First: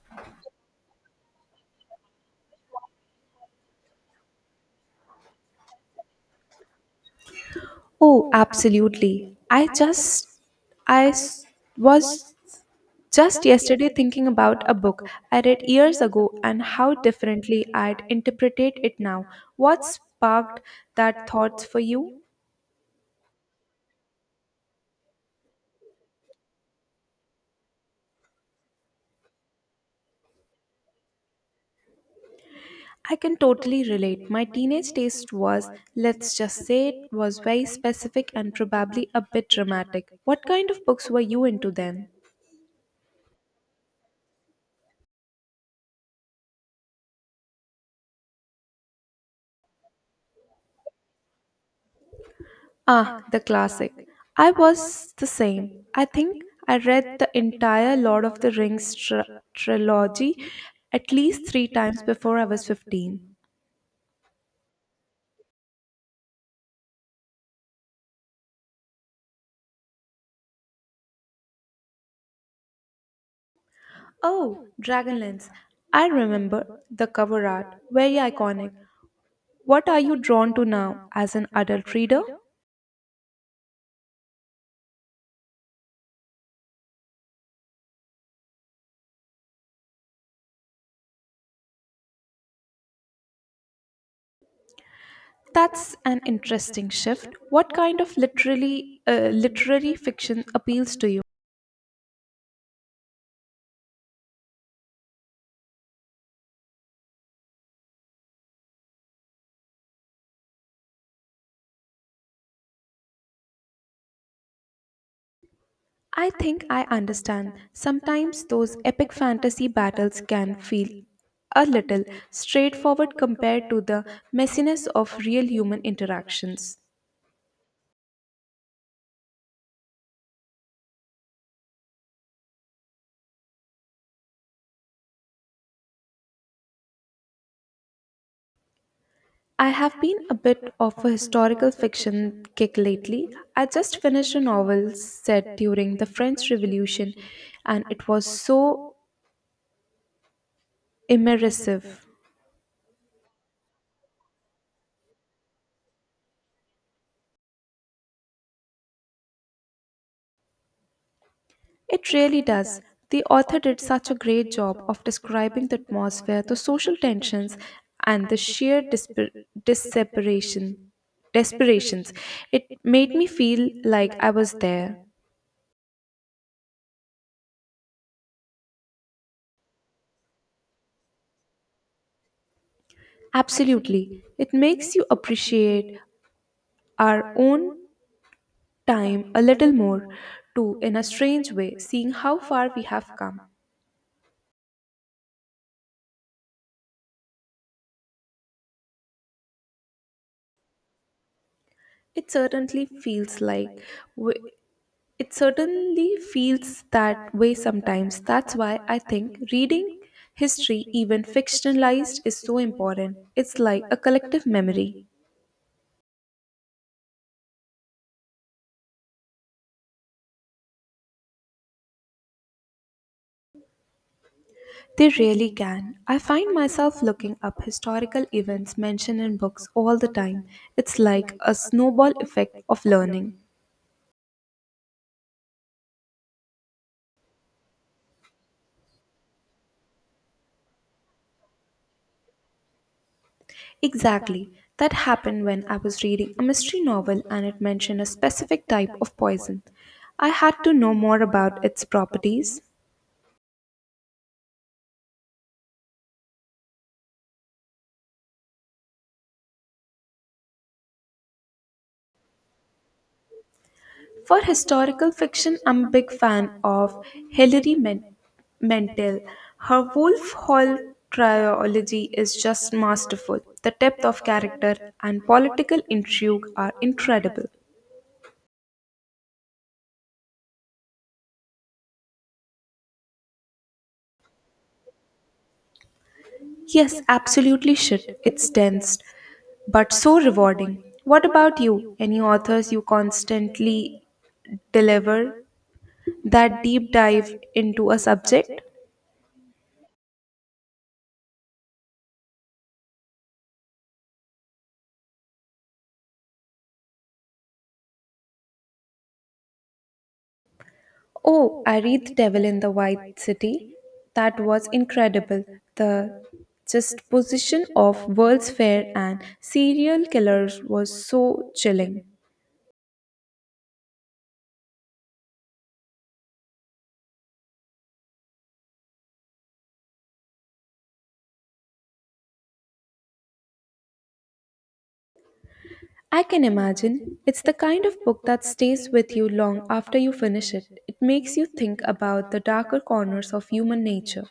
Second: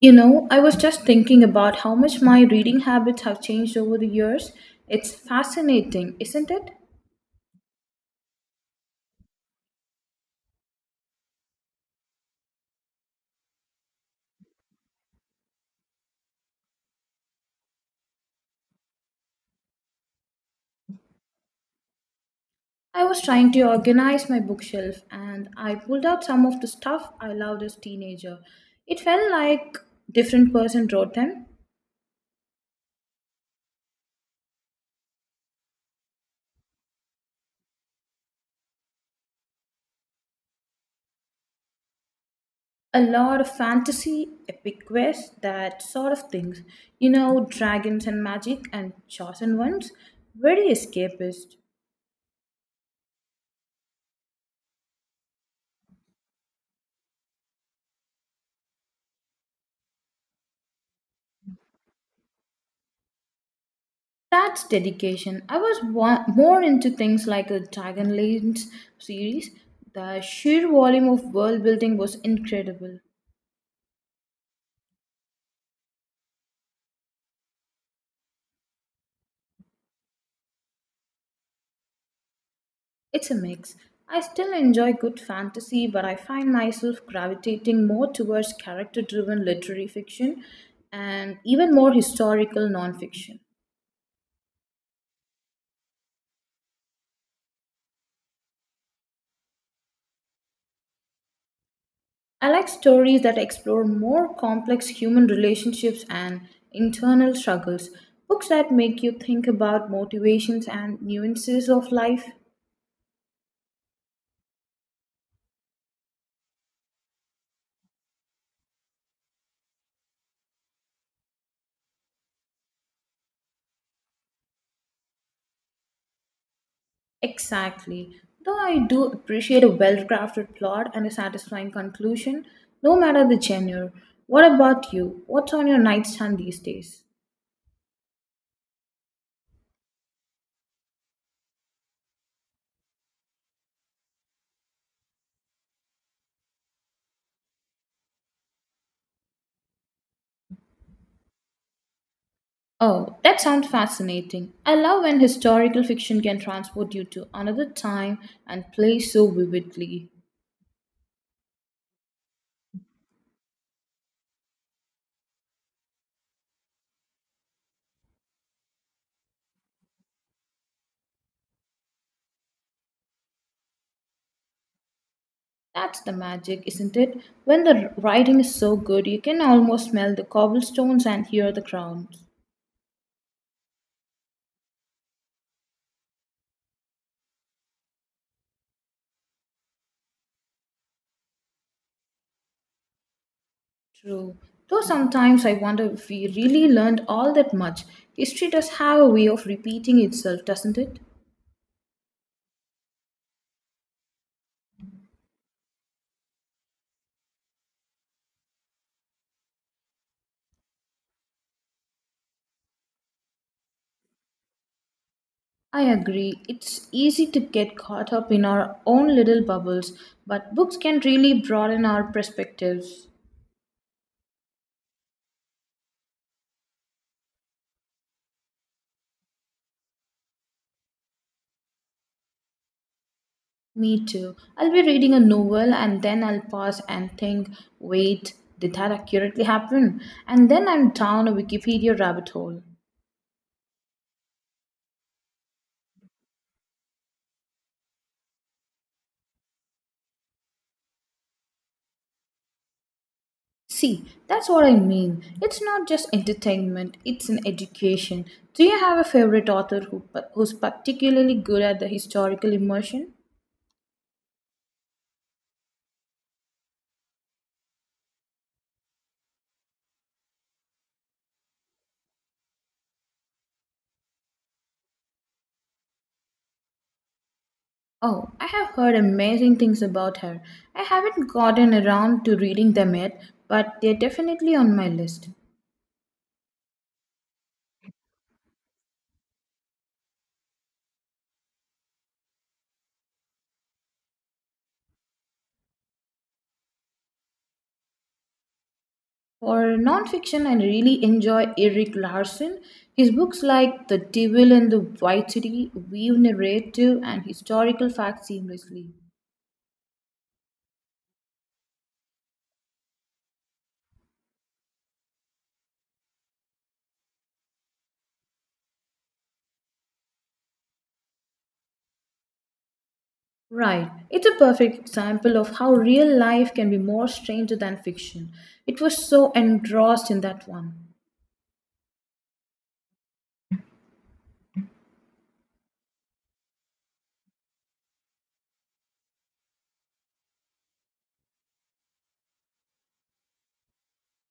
You know, I was just thinking about how much my reading habits have changed over the years. It's fascinating, isn't it? Oh, absolutely. I was just yesterday thinking about a book I read years ago and how differently I'd interpretate it now. What sparked that thoughts for you? I was trying to organize my bookshelf and I pulled out some of the stuff I loved as teenager. It felt like different person wrote them. I can totally relate. My teenage taste was, let's just say it was very specific and probably a bit dramatic. What kind of books were you into then? A lot of fantasy, epic quests, that sort of things. You know, dragons and magic and chosen ones. Very escapist. Ah, the classic. I was the same. I think I read the entire Lord of the Rings trilogy at least 3 times before I was 15. That's dedication. I was more into things like the Dragon Lance series. The sheer volume of world building was incredible. Oh, Dragonlance. I remember the cover art, very iconic. What are you drawn to now as an adult reader? It's a mix. I still enjoy good fantasy, but I find myself gravitating more towards character driven literary fiction and even more historical nonfiction. That's an interesting shift. What kind of literary fiction appeals to you? I like stories that explore more complex human relationships and internal struggles, books that make you think about motivations and nuances of life. I think I understand. Sometimes those epic fantasy battles can feel a little straightforward compared to the messiness of real human interactions. Exactly. Though I do appreciate a well crafted plot and a satisfying conclusion, no matter the genre. What about you? What's on your nightstand these days? I have been a bit of a historical fiction kick lately. I just finished a novel set during the French Revolution and it was so immersive. Oh, that sounds fascinating. I love when historical fiction can transport you to another time and place so vividly. It really does. The author did such a great job of describing the atmosphere, the social tensions, and the sheer disseparation, desperations. It made me feel like I was there. That's the magic, isn't it? When the writing is so good, you can almost smell the cobblestones and hear the crowds. Absolutely. It makes you appreciate our own time a little more, too, in a strange way, seeing how far we have come. True. Though sometimes I wonder if we really learned all that much. History does have a way of repeating itself, doesn't it? It certainly feels like w- It certainly feels that way sometimes. That's why I think reading history, even fictionalized, is so important. It's like a collective memory. I agree. It's easy to get caught up in our own little bubbles, but books can really broaden our perspectives. They really can. I find myself looking up historical events mentioned in books all the time. It's like a snowball effect of learning. Me too. I'll be reading a novel and then I'll pause and think, wait, did that accurately happen? And then I'm down a Wikipedia rabbit hole. Exactly. That happened when I was reading a mystery novel and it mentioned a specific type of poison. I had to know more about its properties. See, that's what I mean. It's not just entertainment, it's an education. Do you have a favorite author who's particularly good at the historical immersion? For historical fiction, I'm a big fan of Hilary Men- Mantel. Her Wolf Hall trilogy is just masterful. The depth of character and political intrigue are incredible. Oh, I have heard amazing things about her. I haven't gotten around to reading them yet, but they're definitely on my list. Yes, absolutely should. It's dense, but so rewarding. What about you? Any authors you constantly deliver that deep dive into a subject? For nonfiction, I really enjoy Eric Larson. His books like The Devil and the White City weave narrative and historical facts seamlessly. Oh, I read The Devil in the White City. That was incredible. The just position of World's Fair and serial killers was so chilling. Right. It's a perfect example of how real life can be more stranger than fiction. It was so engrossed in that one. I can imagine. It's the kind of book that stays with you long after you finish it. It makes you think about the darker corners of human nature.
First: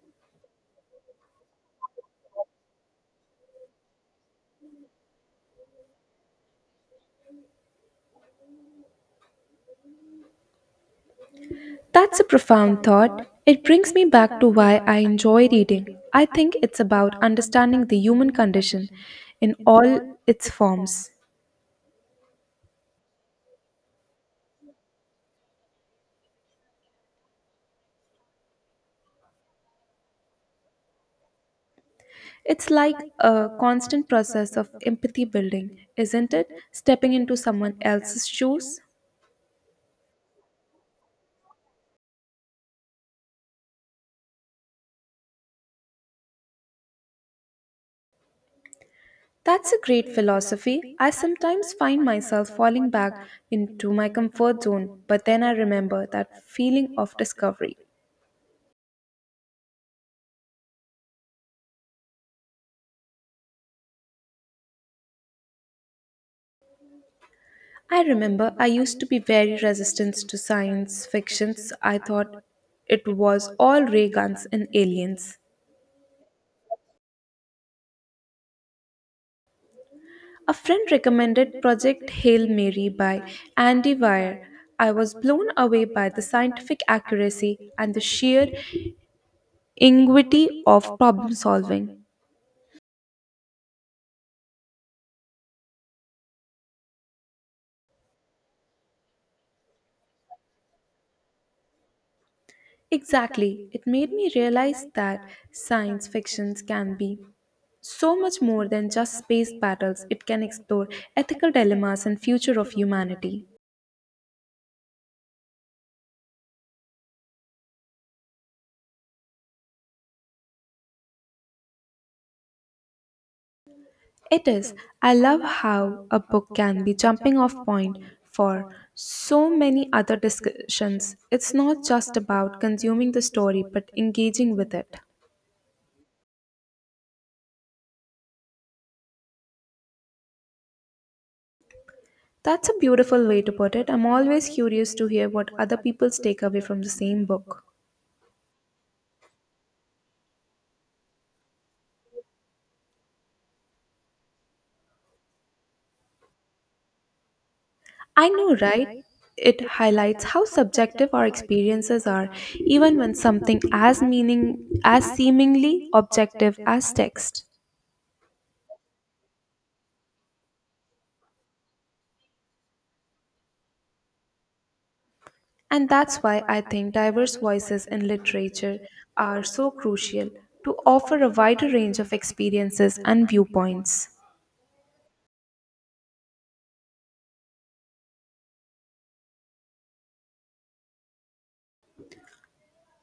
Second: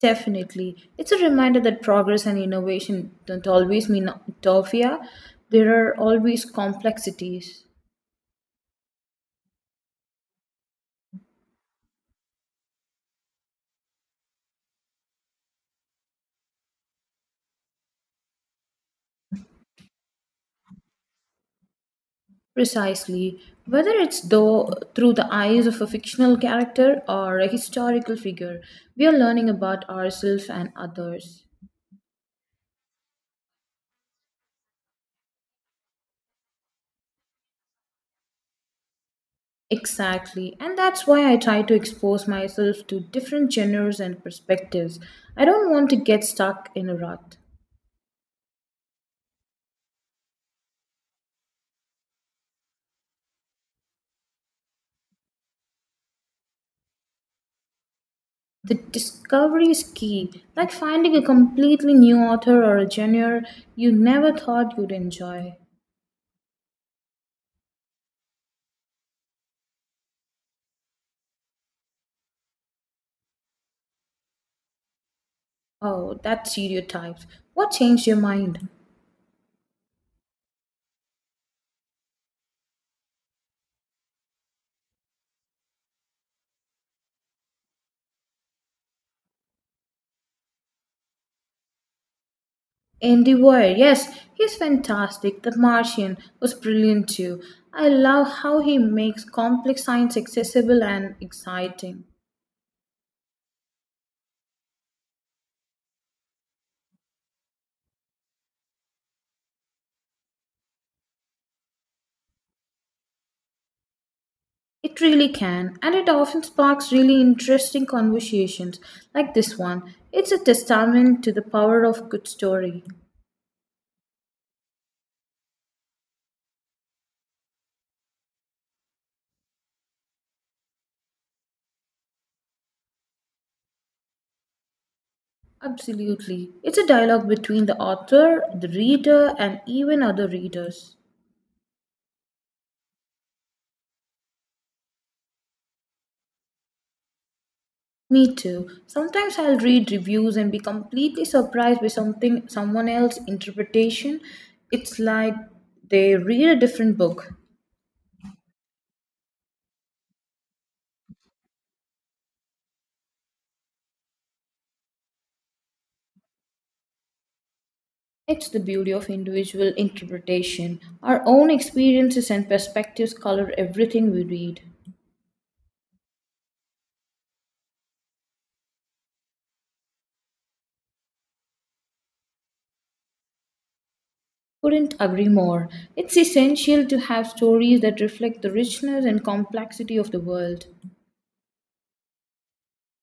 Definitely. It's a reminder that progress and innovation don't always mean utopia. There are always complexities. That's a profound thought. It brings me back to why I enjoy reading. I think it's about understanding the human condition in all its forms. Precisely. Whether it's though through the eyes of a fictional character or a historical figure, we are learning about ourselves and others. It's like a constant process of empathy building, isn't it? Stepping into someone else's shoes. Exactly, and that's why I try to expose myself to different genres and perspectives. I don't want to get stuck in a rut. That's a great philosophy. I sometimes find myself falling back into my comfort zone, but then I remember that feeling of discovery. The discovery is key, like finding a completely new author or a genre you never thought you'd enjoy. I remember I used to be very resistant to science fictions. I thought it was all ray guns and aliens. Oh, that's stereotypes. What changed your mind? A friend recommended Project Hail Mary by Andy Weir. I was blown away by the scientific accuracy and the sheer ingenuity of problem solving. Andy Weir, yes, he's fantastic. The Martian was brilliant too. I love how he makes complex science accessible and exciting. Exactly, it made me realize that science fictions can be so much more than just space battles, it can explore ethical dilemmas and future of humanity. It really can, and it often sparks really interesting conversations like this one. It's a testament to the power of good story. It is. I love how a book can be jumping off point for so many other discussions. It's not just about consuming the story but engaging with it. Absolutely. It's a dialogue between the author, the reader, and even other readers. That's a beautiful way to put it. I'm always curious to hear what other people's take away from the same book. Me too. Sometimes I'll read reviews and be completely surprised by something someone else's interpretation. It's like they read a different book. I know, right? It highlights how subjective our experiences are, even when something as meaning as seemingly objective as text. It's the beauty of individual interpretation. Our own experiences and perspectives color everything we read. And that's why I think diverse voices in literature are so crucial to offer a wider range of experiences and viewpoints. Couldn't agree more. It's essential to have stories that reflect the richness and complexity of the world.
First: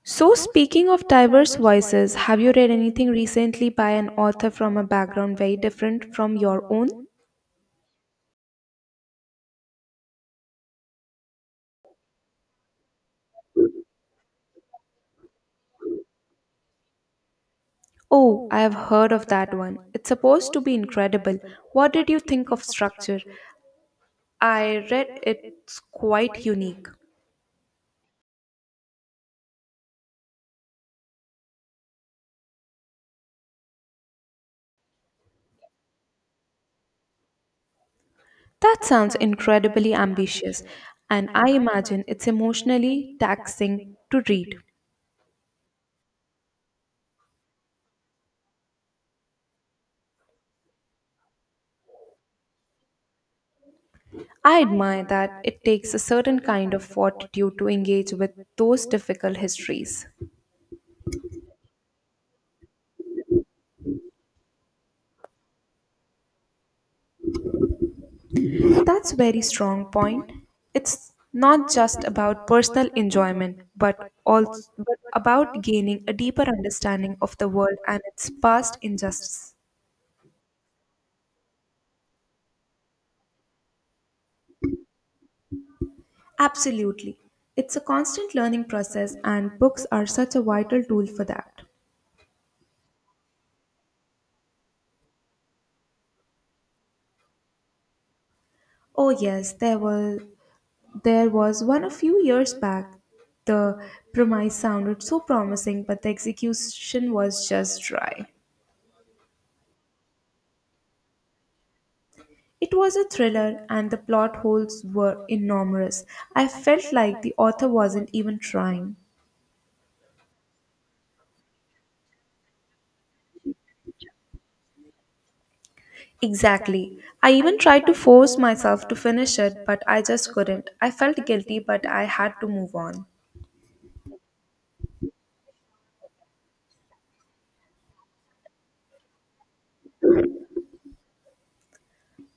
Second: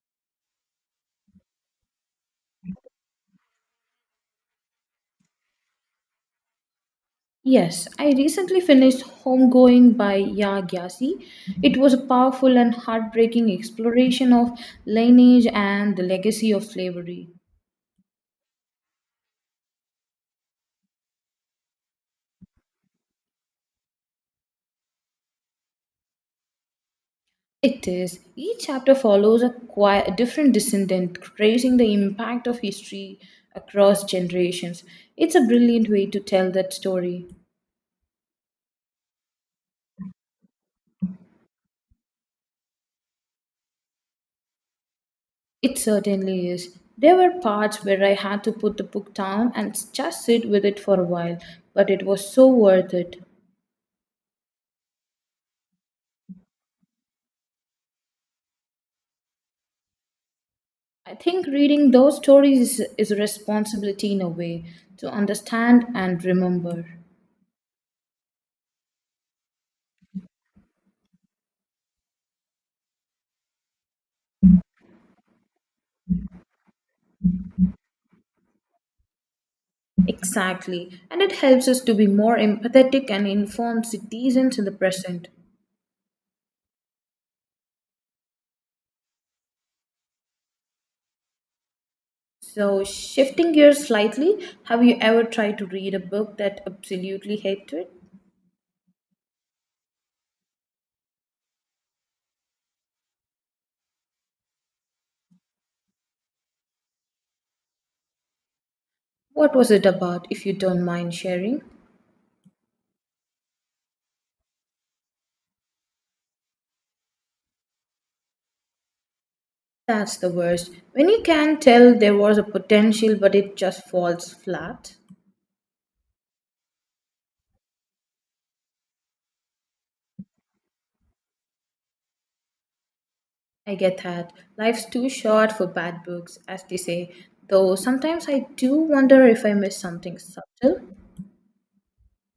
So, speaking of diverse voices, have you read anything recently by an author from a background very different from your own? Yes, I recently finished Homegoing by Ya Gyasi. It was a powerful and heartbreaking exploration of lineage and the legacy of slavery. Oh, I have heard of that one. It's supposed to be incredible. What did you think of structure? I read it's quite unique. It is. Each chapter follows a quite different descendant, tracing the impact of history across generations. It's a brilliant way to tell that story. That sounds incredibly ambitious, and I imagine it's emotionally taxing to read. It certainly is. There were parts where I had to put the book down and just sit with it for a while, but it was so worth it. I admire that it takes a certain kind of fortitude to engage with those difficult histories. I think reading those stories is a responsibility in a way to understand and remember. That's a very strong point. It's not just about personal enjoyment, but also but about gaining a deeper understanding of the world and its past injustice. Exactly, and it helps us to be more empathetic and informed citizens in the present. Absolutely. It's a constant learning process, and books are such a vital tool for that. So, shifting gears slightly, have you ever tried to read a book that absolutely hated? Oh yes, there was one a few years back. The premise sounded so promising, but the execution was just dry. What was it about, if you don't mind sharing? It was a thriller and the plot holes were enormous. I felt like the author wasn't even trying. That's the worst. When you can tell there was a potential but it just falls flat. Exactly. I even tried to force myself to finish it, but I just couldn't. I felt guilty, but I had to move on. I get that. Life's too short for bad books, as they say, though sometimes I do wonder if I miss something subtle.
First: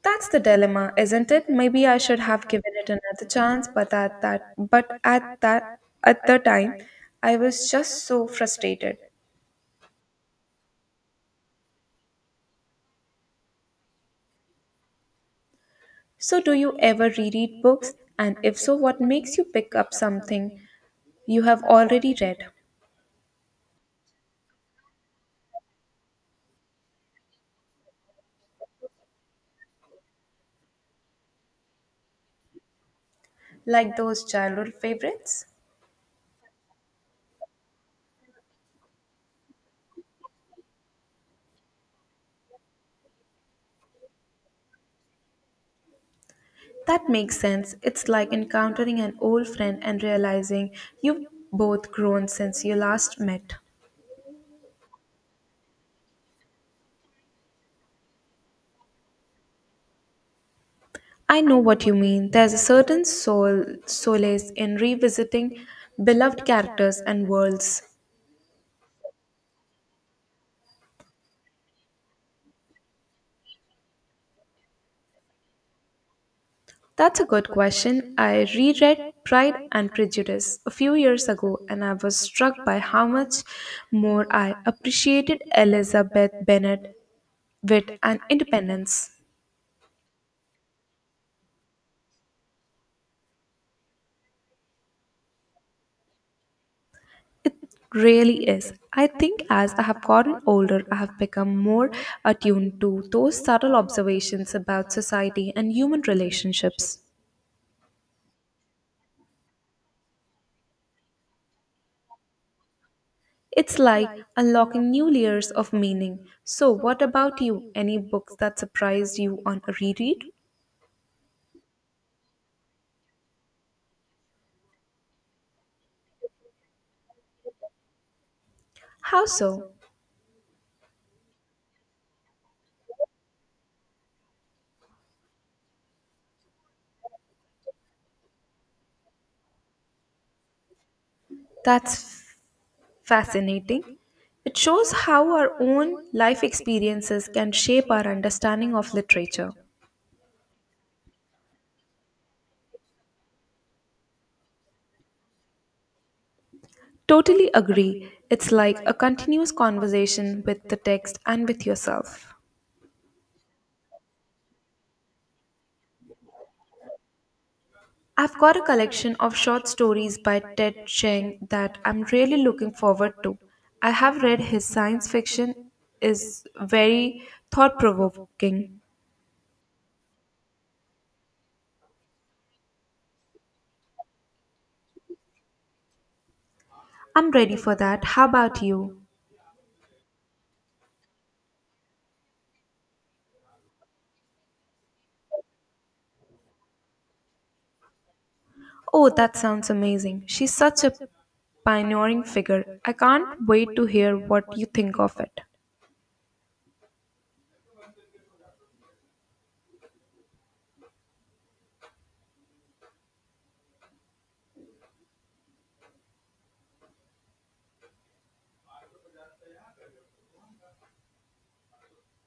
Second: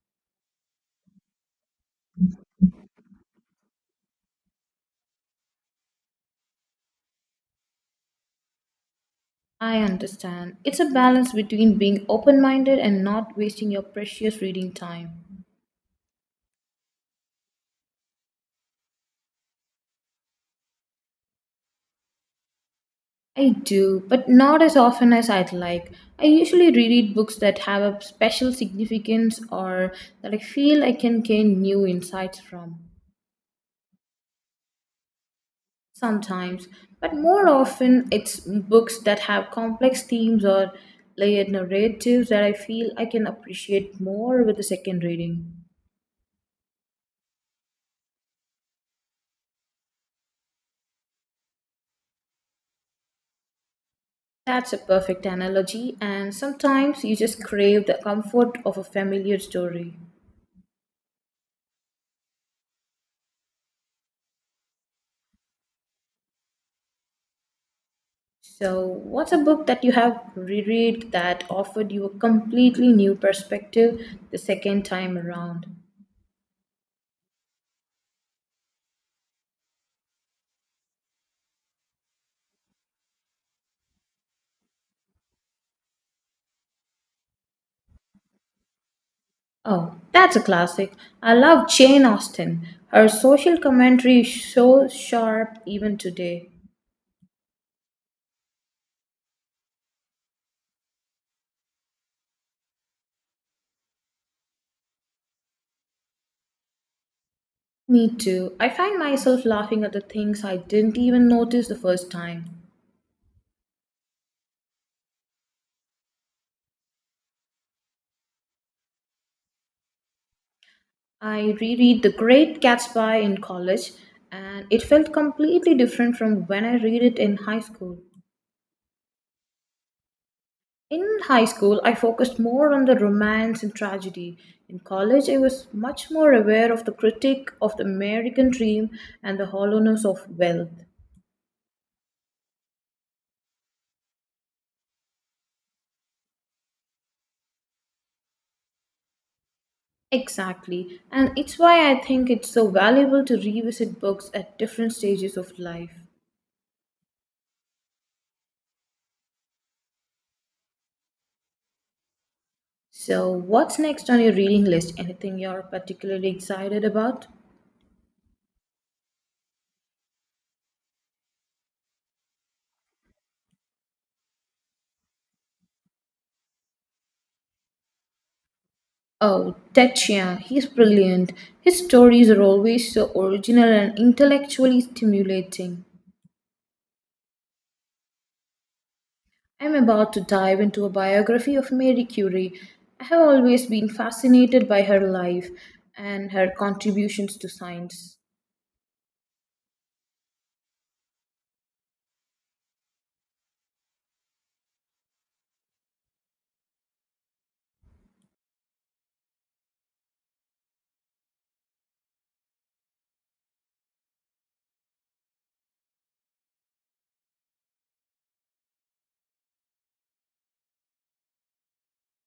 That's the dilemma, isn't it? Maybe I should have given it another chance, but at that at the time I was just so frustrated. I understand. It's a balance between being open minded and not wasting your precious reading time. So do you ever reread books? And if so, what makes you pick up something you have already read? I do, but not as often as I'd like. I usually reread books that have a special significance or that I feel I can gain new insights from. Like those childhood favorites? Sometimes, but more often it's books that have complex themes or layered narratives that I feel I can appreciate more with a second reading. That makes sense. It's like encountering an old friend and realizing you've both grown since you last met. That's a perfect analogy, and sometimes you just crave the comfort of a familiar story. I know what you mean. There's a certain soul, solace in revisiting beloved characters and worlds. So, what's a book that you have reread that offered you a completely new perspective the second time around? That's a good question. I reread Pride and Prejudice a few years ago and I was struck by how much more I appreciated Elizabeth Bennet wit and independence. Oh, that's a classic. I love Jane Austen. Her social commentary is so sharp even today. Really is. I think as I have gotten older, I have become more attuned to those subtle observations about society and human relationships. Me too. I find myself laughing at the things I didn't even notice the first time. It's like unlocking new layers of meaning. So, what about you? Any books that surprised you on a reread? I reread The Great Gatsby in college and it felt completely different from when I read it in high school. How so? In high school, I focused more on the romance and tragedy. In college, I was much more aware of the critique of the American dream and the hollowness of wealth. That's fascinating. It shows how our own life experiences can shape our understanding of literature. Exactly, and it's why I think it's so valuable to revisit books at different stages of life. Totally agree. It's like a continuous conversation with the text and with yourself. So, what's next on your reading list? Anything you're particularly excited about? I've got a collection of short stories by Ted Chiang that I'm really looking forward to. I have read his science fiction is very thought provoking. Oh, Ted Chiang, he's brilliant. His stories are always so original and intellectually stimulating. I'm ready for that. How about you? I'm about to dive into a biography of Marie Curie. I have always been fascinated by her life and her contributions to science. Oh, that sounds amazing. She's such a pioneering figure. I can't wait to hear what you think of it.